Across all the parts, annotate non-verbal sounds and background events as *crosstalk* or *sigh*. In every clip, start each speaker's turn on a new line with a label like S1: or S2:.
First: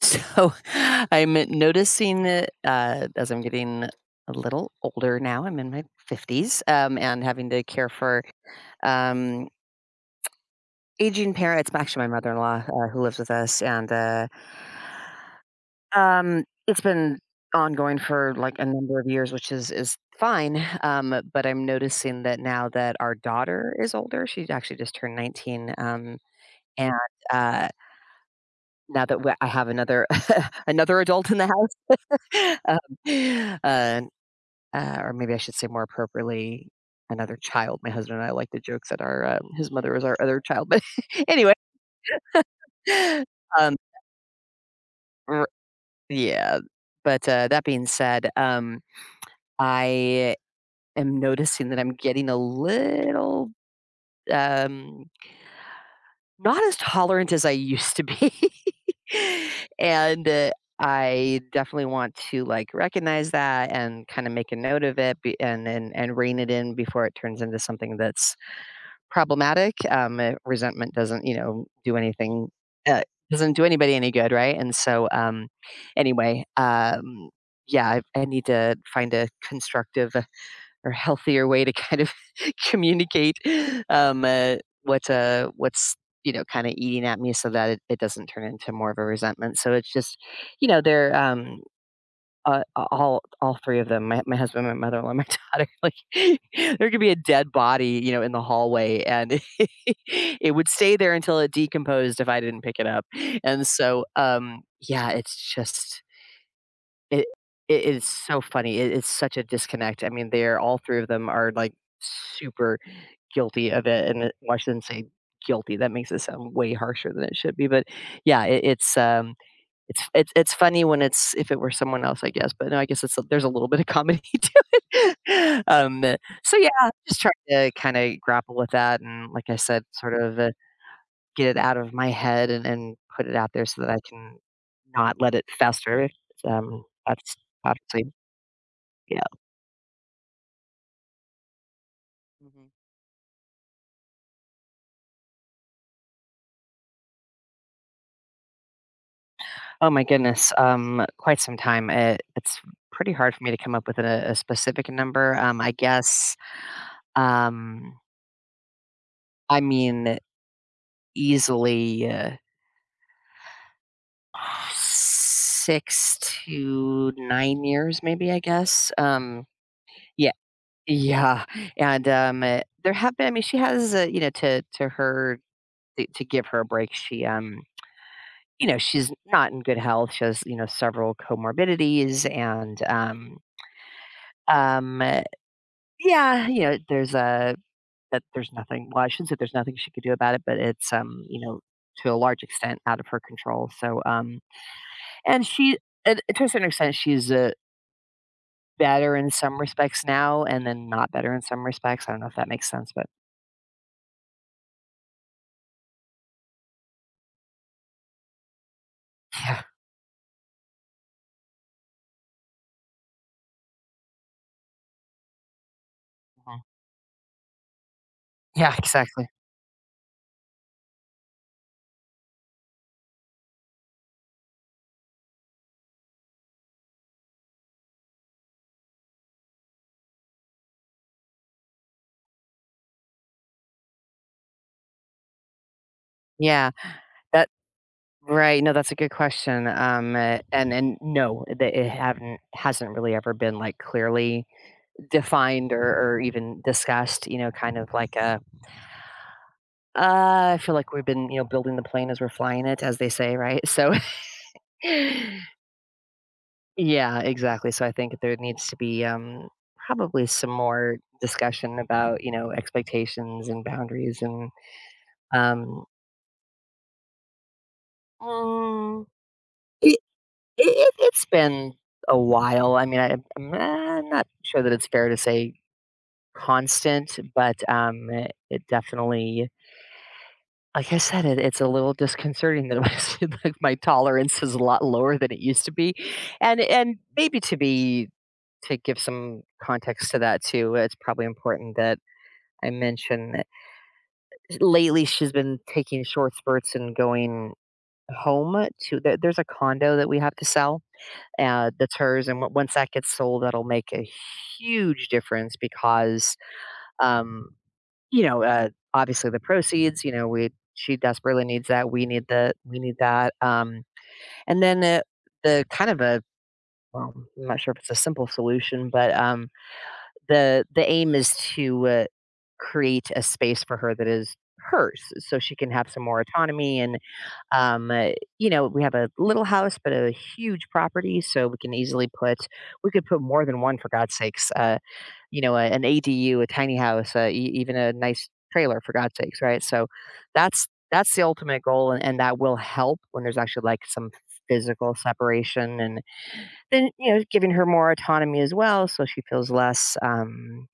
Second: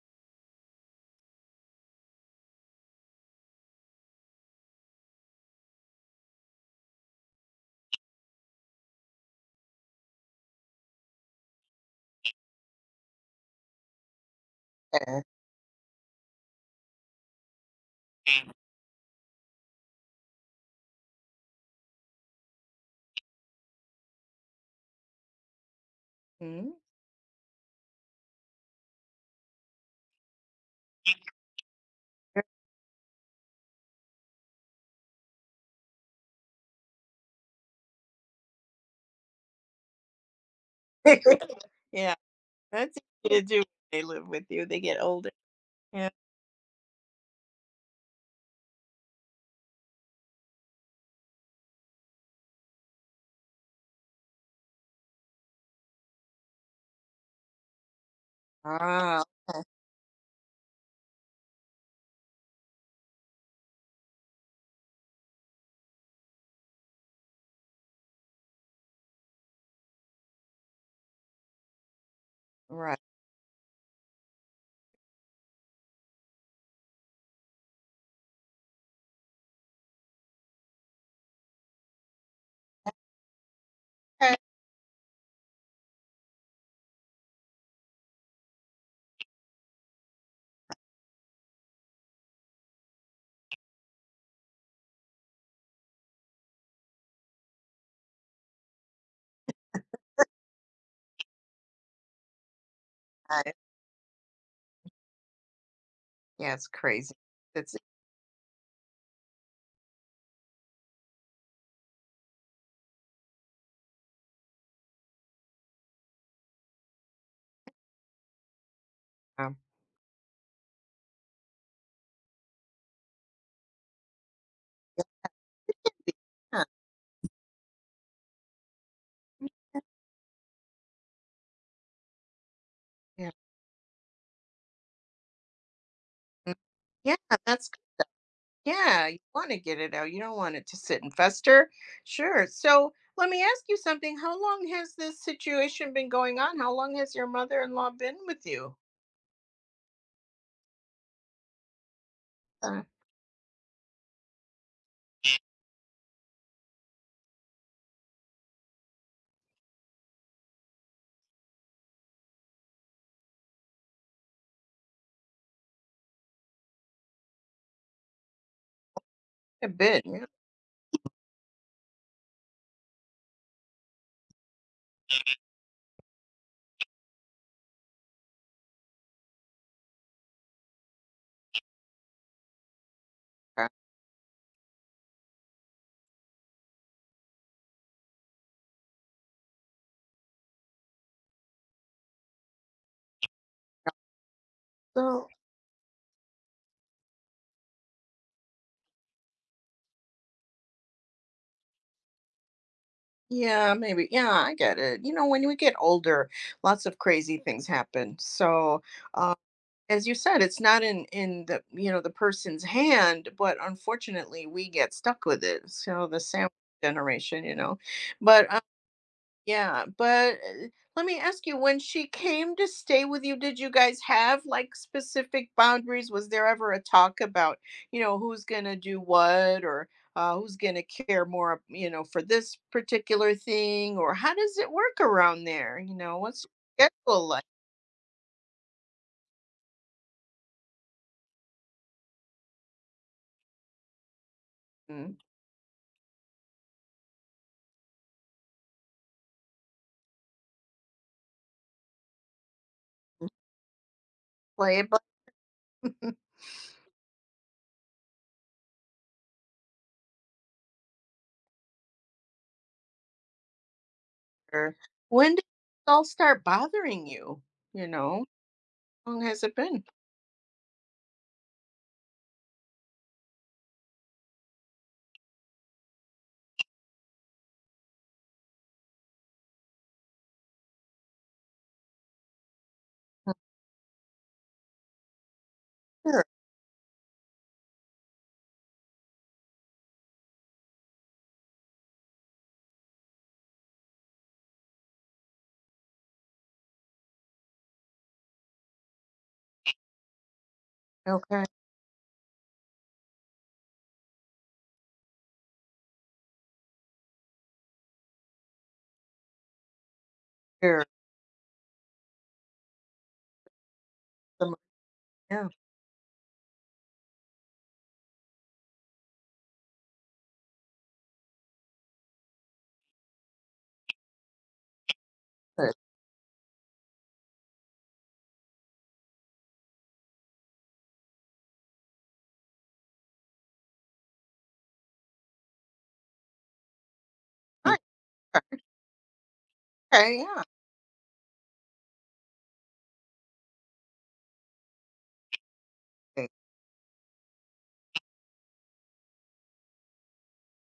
S1: So *laughs* I'm noticing that, as I'm getting a little older now, I'm in my 50s, and having to care for, um, aging parents. Actually, my mother in law, who lives with us. And
S2: Yeah.
S1: it's been ongoing for like a number of years, which is fine. But I'm noticing that now that our daughter is older, she actually just turned 19.
S2: Mhm.
S1: And uh, now that we- I have another *laughs* another adult in the house. *laughs* um, uh, or maybe I should say more appropriately, another child. My husband and I like to joke that our his mother was our other child, but *laughs* anyway,
S2: *laughs* Yeah, that's easy to do when
S1: um,
S2: they live with you. They get older.
S1: r-
S2: Yeah.
S1: yeah. But that being said, I am noticing that I'm getting a little, um, not as tolerant as I used to be.
S2: Ah,
S1: *laughs* And I definitely want to like recognize that and kind of make a note of it, and rein it in before it turns into something that's problematic. Resentment doesn't do anything.
S2: right.
S1: Uh, doesn't do anybody any good, right? And so, anyway, yeah, I need to find a constructive or healthier way to kind of *laughs* communicate, um,
S2: Okay.
S1: uh, what's kind of eating at me, so that it doesn't turn into more of a resentment. So it's just, they're a all 3 of them, my husband, my mother-in-law, and my *laughs* daughter. Like, *laughs* there could be a dead body, in the hallway, and *laughs* it would stay there until it decomposed if I didn't pick it up.
S2: Got it.
S1: And so, yeah,
S2: Yeah, it's crazy.
S1: it
S2: It's
S1: it is so funny. It's such a disconnect. I mean, they're all 3 of them are, like, super guilty of it. And it well, I shouldn't say guilty, that makes it sound way harsher than it should be, but, yeah, it it's, um
S2: um,
S1: it's it's it's funny when it's if it were someone else, I guess. But no, I guess it's there's a little bit of comedy *laughs* to it. So
S2: yeah,
S1: yeah, just trying to kinda grapple with that. And like I said, sort of, get it out of my head, and put
S2: yeah,
S1: it out there so that I can not let it fester.
S2: Mm, yeah,
S1: That's
S2: that's good.
S1: obviously
S2: Yeah. You
S1: yeah.
S2: want to get it out. You don't want it to sit and fester. Sure.
S1: Mhm.
S2: So let me ask you something. How long has this situation been going on? How long has your mother-in-law been with you?
S1: Oh my goodness, quite some time. It's
S2: Uh,
S1: pretty hard for me to come up with a specific number. I guess, um, I mean, easily, 6 to 9 years maybe, I guess.
S2: a bit. Yeah.
S1: Yeah, yeah, and, there have been I mean, she has, to give her a break. She's not in good health, she has, several comorbidities. and, um
S2: Okay.
S1: um, uh, yeah, there's a that there's nothing, well, I shouldn't say there's nothing she could do about it, but it's to a large extent out of her control. So,
S2: So
S1: and she and to a certain extent, she's a better in some respects now and then not better in some respects. I don't know if that makes sense, but
S2: yeah, maybe. Yeah, I get it. You know, when we get older, lots of crazy things happen. So, uh,
S1: yeah.
S2: as you said, it's not in the, you know, the person's hand, but unfortunately, we get stuck with it. So the sandwich
S1: Mhm.
S2: generation, you know, but
S1: Yeah, exactly.
S2: yeah, but let me ask you, when she came to stay with you, did you guys have like specific boundaries? Was there ever a talk about, you know, who's gonna do what, or who's gonna care more, you know, for this particular thing, or how does it work around there? You know, what's
S1: Yeah.
S2: your schedule like?
S1: That Right, no, that's a good question. And no, that it haven't hasn't really ever been, like, clearly
S2: And
S1: defined or even discussed, kind of like a, I feel like we've been, building the plane as we're flying it," as they say, right? So
S2: play
S1: *laughs*
S2: it by
S1: yeah, exactly. So I think there needs to be, probably some more discussion about, expectations and boundaries, and
S2: ear. When did
S1: um,
S2: it all start bothering you? You know,
S1: mm,
S2: how long has it been?
S1: it, it- has been a while. I mean, I'm not sure that it's fair to say constant, but it definitely. Like I said, it's a little disconcerting that my, *laughs* like, my tolerance is a lot lower than it used to be.
S2: Sure.
S1: And maybe to give some context to that too, it's probably important that I mention that lately she's been taking short spurts and going home. To there there's a condo that we have to sell,
S2: Okay.
S1: that's hers, and on once that gets sold, that'll make a huge difference because, um obviously the proceeds, we
S2: Sure.
S1: she desperately needs that, we need that.
S2: Some-
S1: And then
S2: yeah.
S1: the kind of a well, I'm not sure if it's a simple solution, but, the aim is to, create a space for her that is hers, so she can
S2: Good.
S1: have some more autonomy. And, um, uh, we have a little house, but a huge property, so we could put more than one, for God's sakes. An ADU, a tiny house, even
S2: Nice.
S1: a nice trailer, for God's sakes, right? So
S2: Okay. Yeah.
S1: that's the ultimate goal. And that will help when there's actually like some physical separation, and
S2: Okay,
S1: then, giving her more autonomy as well, so she feels less,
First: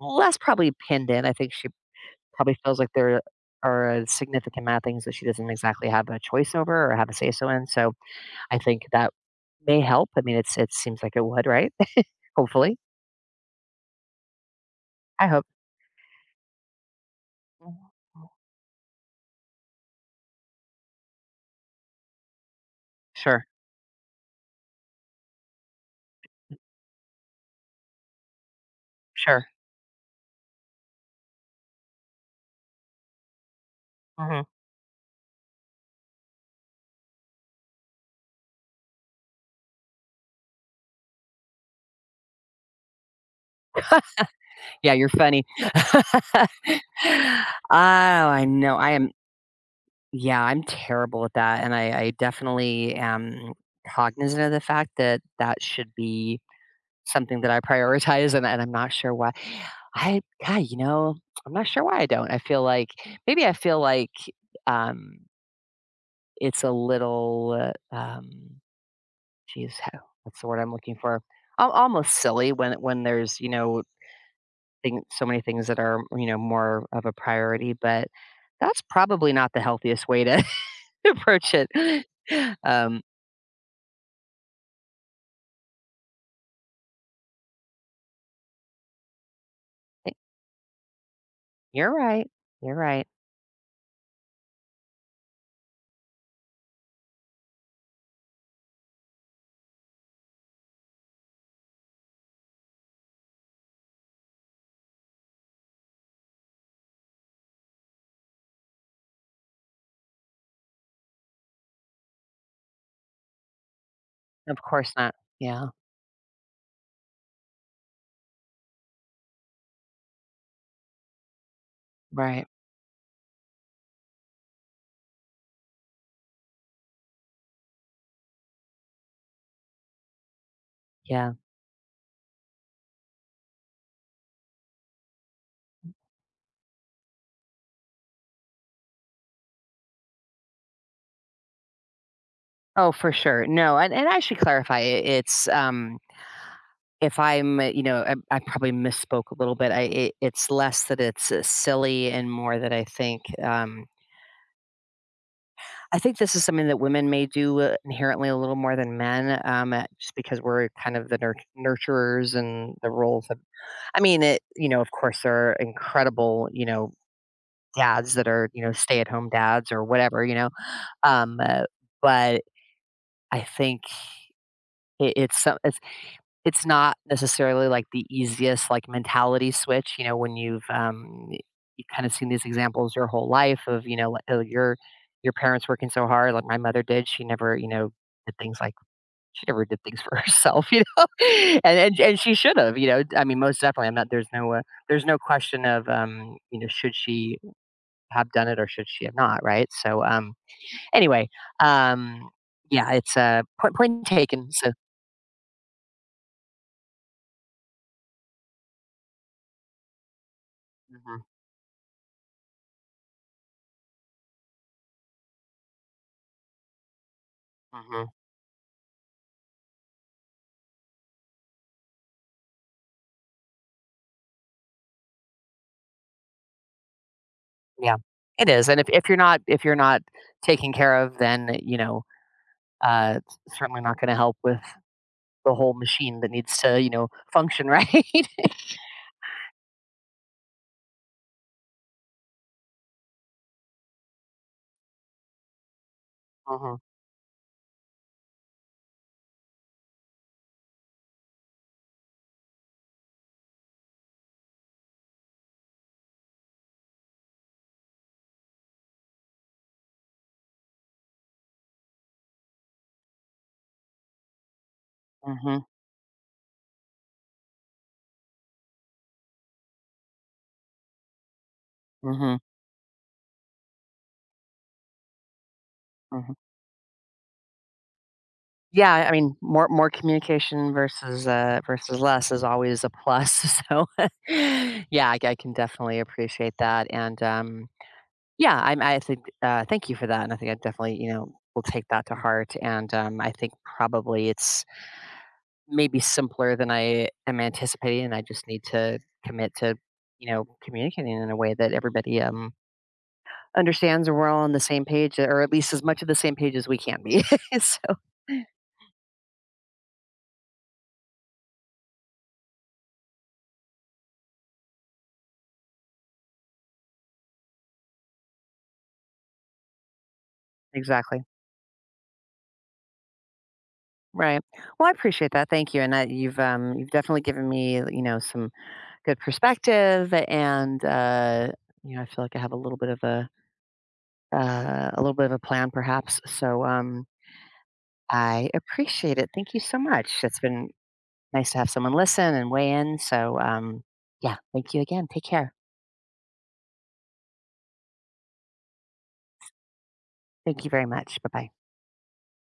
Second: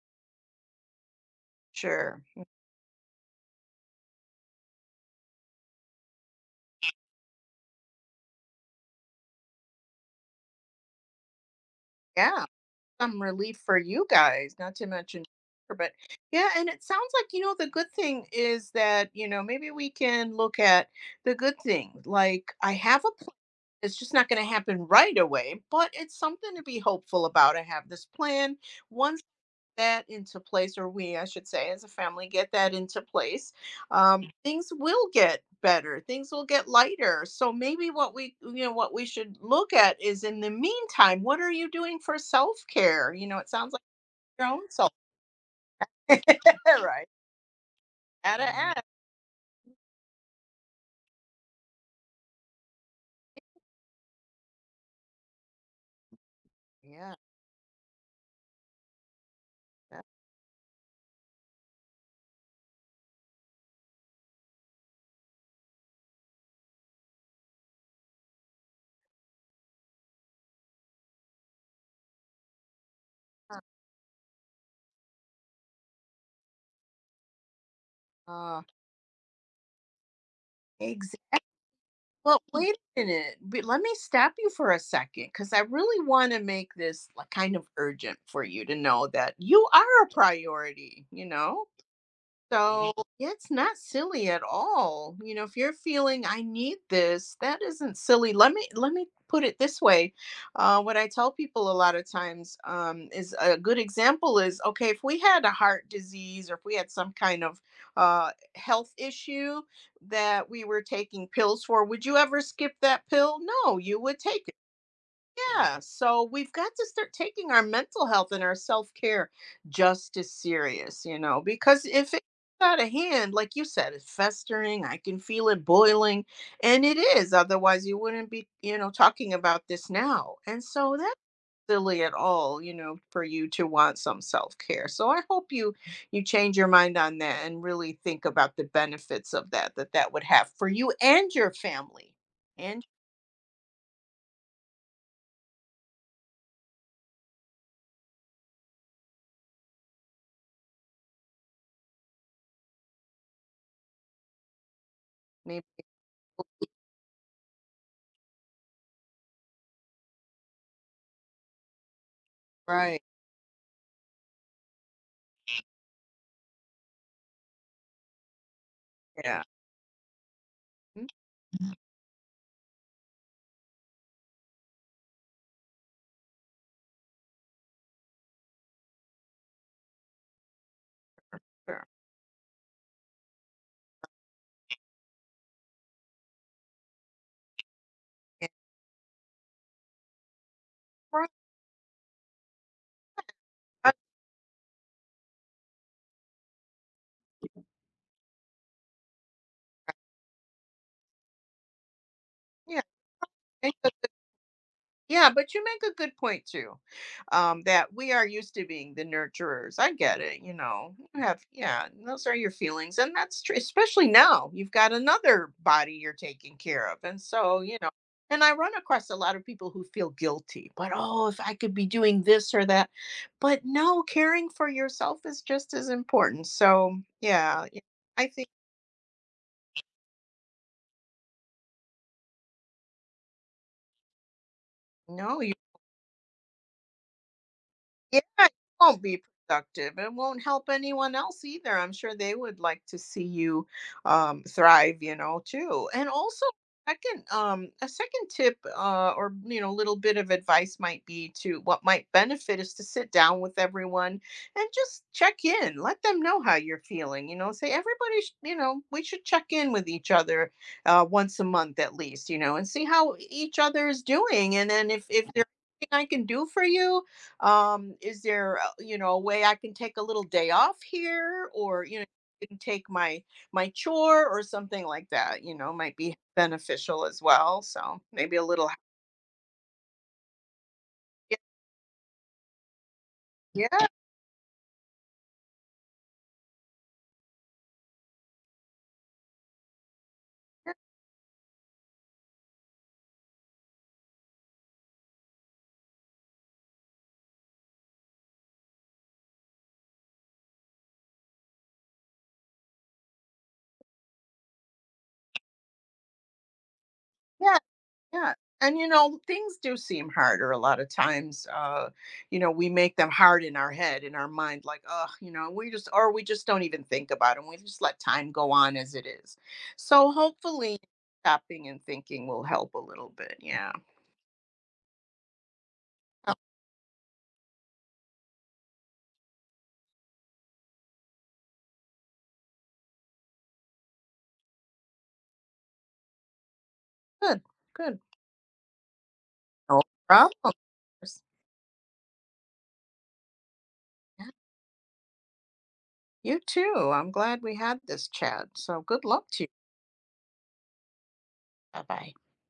S1: less probably pinned in. I think she
S2: sure.
S1: probably feels like there are a significant amount of things that she doesn't exactly have a choice over or have a say so in. So I think that may help. I mean, it seems like it would, right? *laughs*
S2: Yeah,
S1: Hopefully,
S2: some relief for you guys, not to mention
S1: I hope.
S2: her, but yeah, and it sounds like, you know, the
S1: Mhm.
S2: good thing is that, you know, maybe we can look at the good thing. Like, I have a plan.
S1: Sure,
S2: It's just not going to happen right away, but it's something to be hopeful about. I have this plan. Once
S1: sure.
S2: that into place, or we, I should say, as a family, get that into place,
S1: Mhm.
S2: things will get better. Things will get lighter. So maybe what we, you know, what we should look at is in the meantime, what are you doing for self care? You know, it sounds like your own self
S1: Yeah, you're funny. *laughs*
S2: care, *laughs* right?
S1: Oh, I
S2: Gotta
S1: know.
S2: ask.
S1: I am Yeah, I'm terrible at that, and I definitely am cognizant of the fact that that should be
S2: Yeah.
S1: something that I prioritize. And I'm not sure why.
S2: That-
S1: I God, I'm not sure why I don't. I feel like, um, it's a little, geez, *laughs* what's the word I'm looking for? Al Almost silly when there's, you know thing so many things that are, more of a priority. But
S2: Uh,
S1: that's probably not the healthiest way to *laughs*
S2: exactly.
S1: approach it.
S2: Well, wait a
S1: Um,
S2: minute. But let me stop you for a second because I really want to make this like, kind of urgent for you to know that you are a
S1: eh,
S2: priority, you know?
S1: you're right, you're
S2: So
S1: right.
S2: yeah, it's not silly at all. You know, if you're feeling I need this, that isn't silly. Let me put it this way. What I tell people a lot of times is a good example is okay if we had a heart disease or if we had some kind of health issue that we were taking pills for, would you ever skip that pill? No, you would take it.
S1: Of course not. Yeah,
S2: Yeah, so we've got to start taking our mental health and our self care just as serious, you know, because if it's
S1: right.
S2: out of hand, like you said, it's festering, I can feel it boiling, and it is. Otherwise, you wouldn't be, you know, talking about this now. And so that's
S1: Yeah.
S2: silly at all, you know, for you to want some self care. So I hope you change your mind on that and really think about the benefits of that would have for you and your family and
S1: Oh, for sure. No, and I should clarify, if I'm, I probably misspoke a little bit. I it it's less that it's, silly, and more that
S2: maybe
S1: I think this is something that women may do, inherently a little more than men, just because we're kind of the nurturers and the
S2: right,
S1: roles of. I mean, of course, there are incredible, dads that are, stay at home
S2: yeah.
S1: dads or whatever.
S2: Mhm,
S1: Um, uh, but I think it, it's some- it's not necessarily, like, the easiest, like, mentality switch, when
S2: sure.
S1: you've kinda seen these examples your whole life of, like, oh, your parents working so hard, like my mother did. She never, did things like she never did things for *laughs* herself, you know?
S2: Right.
S1: *laughs* And she should have, you know? I mean, most definitely,
S2: Uh,
S1: I'm not there's there's no question of, should she have done it or should she have not, right? So, anyway, um,
S2: yeah.
S1: yeah,
S2: And-
S1: point taken, so.
S2: yeah, but you make a good point too. That we are used to being the nurturers. I get it, you know.
S1: Mhm,
S2: You have, yeah, those are your feelings. And that's true, especially now. You've got another body you're taking care of. And so, you know,
S1: mhm.
S2: and I run across a lot of people who feel guilty, but oh, if I could be doing this or that. But no, caring for yourself is just as important. So yeah, yeah,
S1: Yeah,
S2: I
S1: it
S2: think
S1: is, and if you're not taken care of, then, uh, it's certainly not gonna help with
S2: no.
S1: the whole machine that needs to, function, *laughs* right?
S2: Yeah, it won't be productive. It won't help anyone else either. I'm sure they would like to see you thrive, you know, too. And also,
S1: Mhm,
S2: second, a second tip, or you know, little bit of advice might be to what might benefit is to sit down with everyone and just check in. Let them know how you're feeling. You know, say everybody, sh- you know, we should check in with each other once a month at least. You know, and see how each other is doing. And then if there's
S1: mhm,
S2: anything I can do for you, um, is there a- you know, a way I can take a little day off here, or you know,
S1: mhm,
S2: can take my chore or something like that, you know, might be
S1: mhm.
S2: beneficial as well, so maybe a little
S1: Yeah, I mean, more communication
S2: yeah,
S1: versus less is always a plus, *laughs*
S2: yeah,
S1: so, *laughs* yeah, I can definitely appreciate that. And, yeah, I think, thank you for that, and I think I
S2: yeah,
S1: definitely, will take that to heart. And, I think probably it's maybe simpler than I am anticipating, and I just need to commit to, communicating in a way that everybody, understands, and we're all on the same page, or at least as much of the same page as we can be.
S2: yeah,
S1: *laughs* So.
S2: yeah. And you know, things do seem harder a lot of times, you know, we make them hard in our head, in our mind, like oh, you know, we just, or we just don't even think about them, we just let time go on as it is, so hopefully
S1: Exactly.
S2: stopping and thinking will help a little bit, yeah.
S1: Right. Well, I appreciate that. Thank you. And you've, you've definitely given me, some good perspective. And, I feel like I have a little bit of a, a little bit of a plan perhaps. So
S2: Good, good.
S1: I appreciate it. Thank you so
S2: No
S1: much.
S2: problem.
S1: It's
S2: Of
S1: been
S2: course.
S1: nice to have someone listen and weigh in. So
S2: Yeah.
S1: yeah, thank you again. Take care.
S2: You too. I'm glad we had this chat. So good luck to you.
S1: Thank you very much. Bye bye.
S2: Bye bye.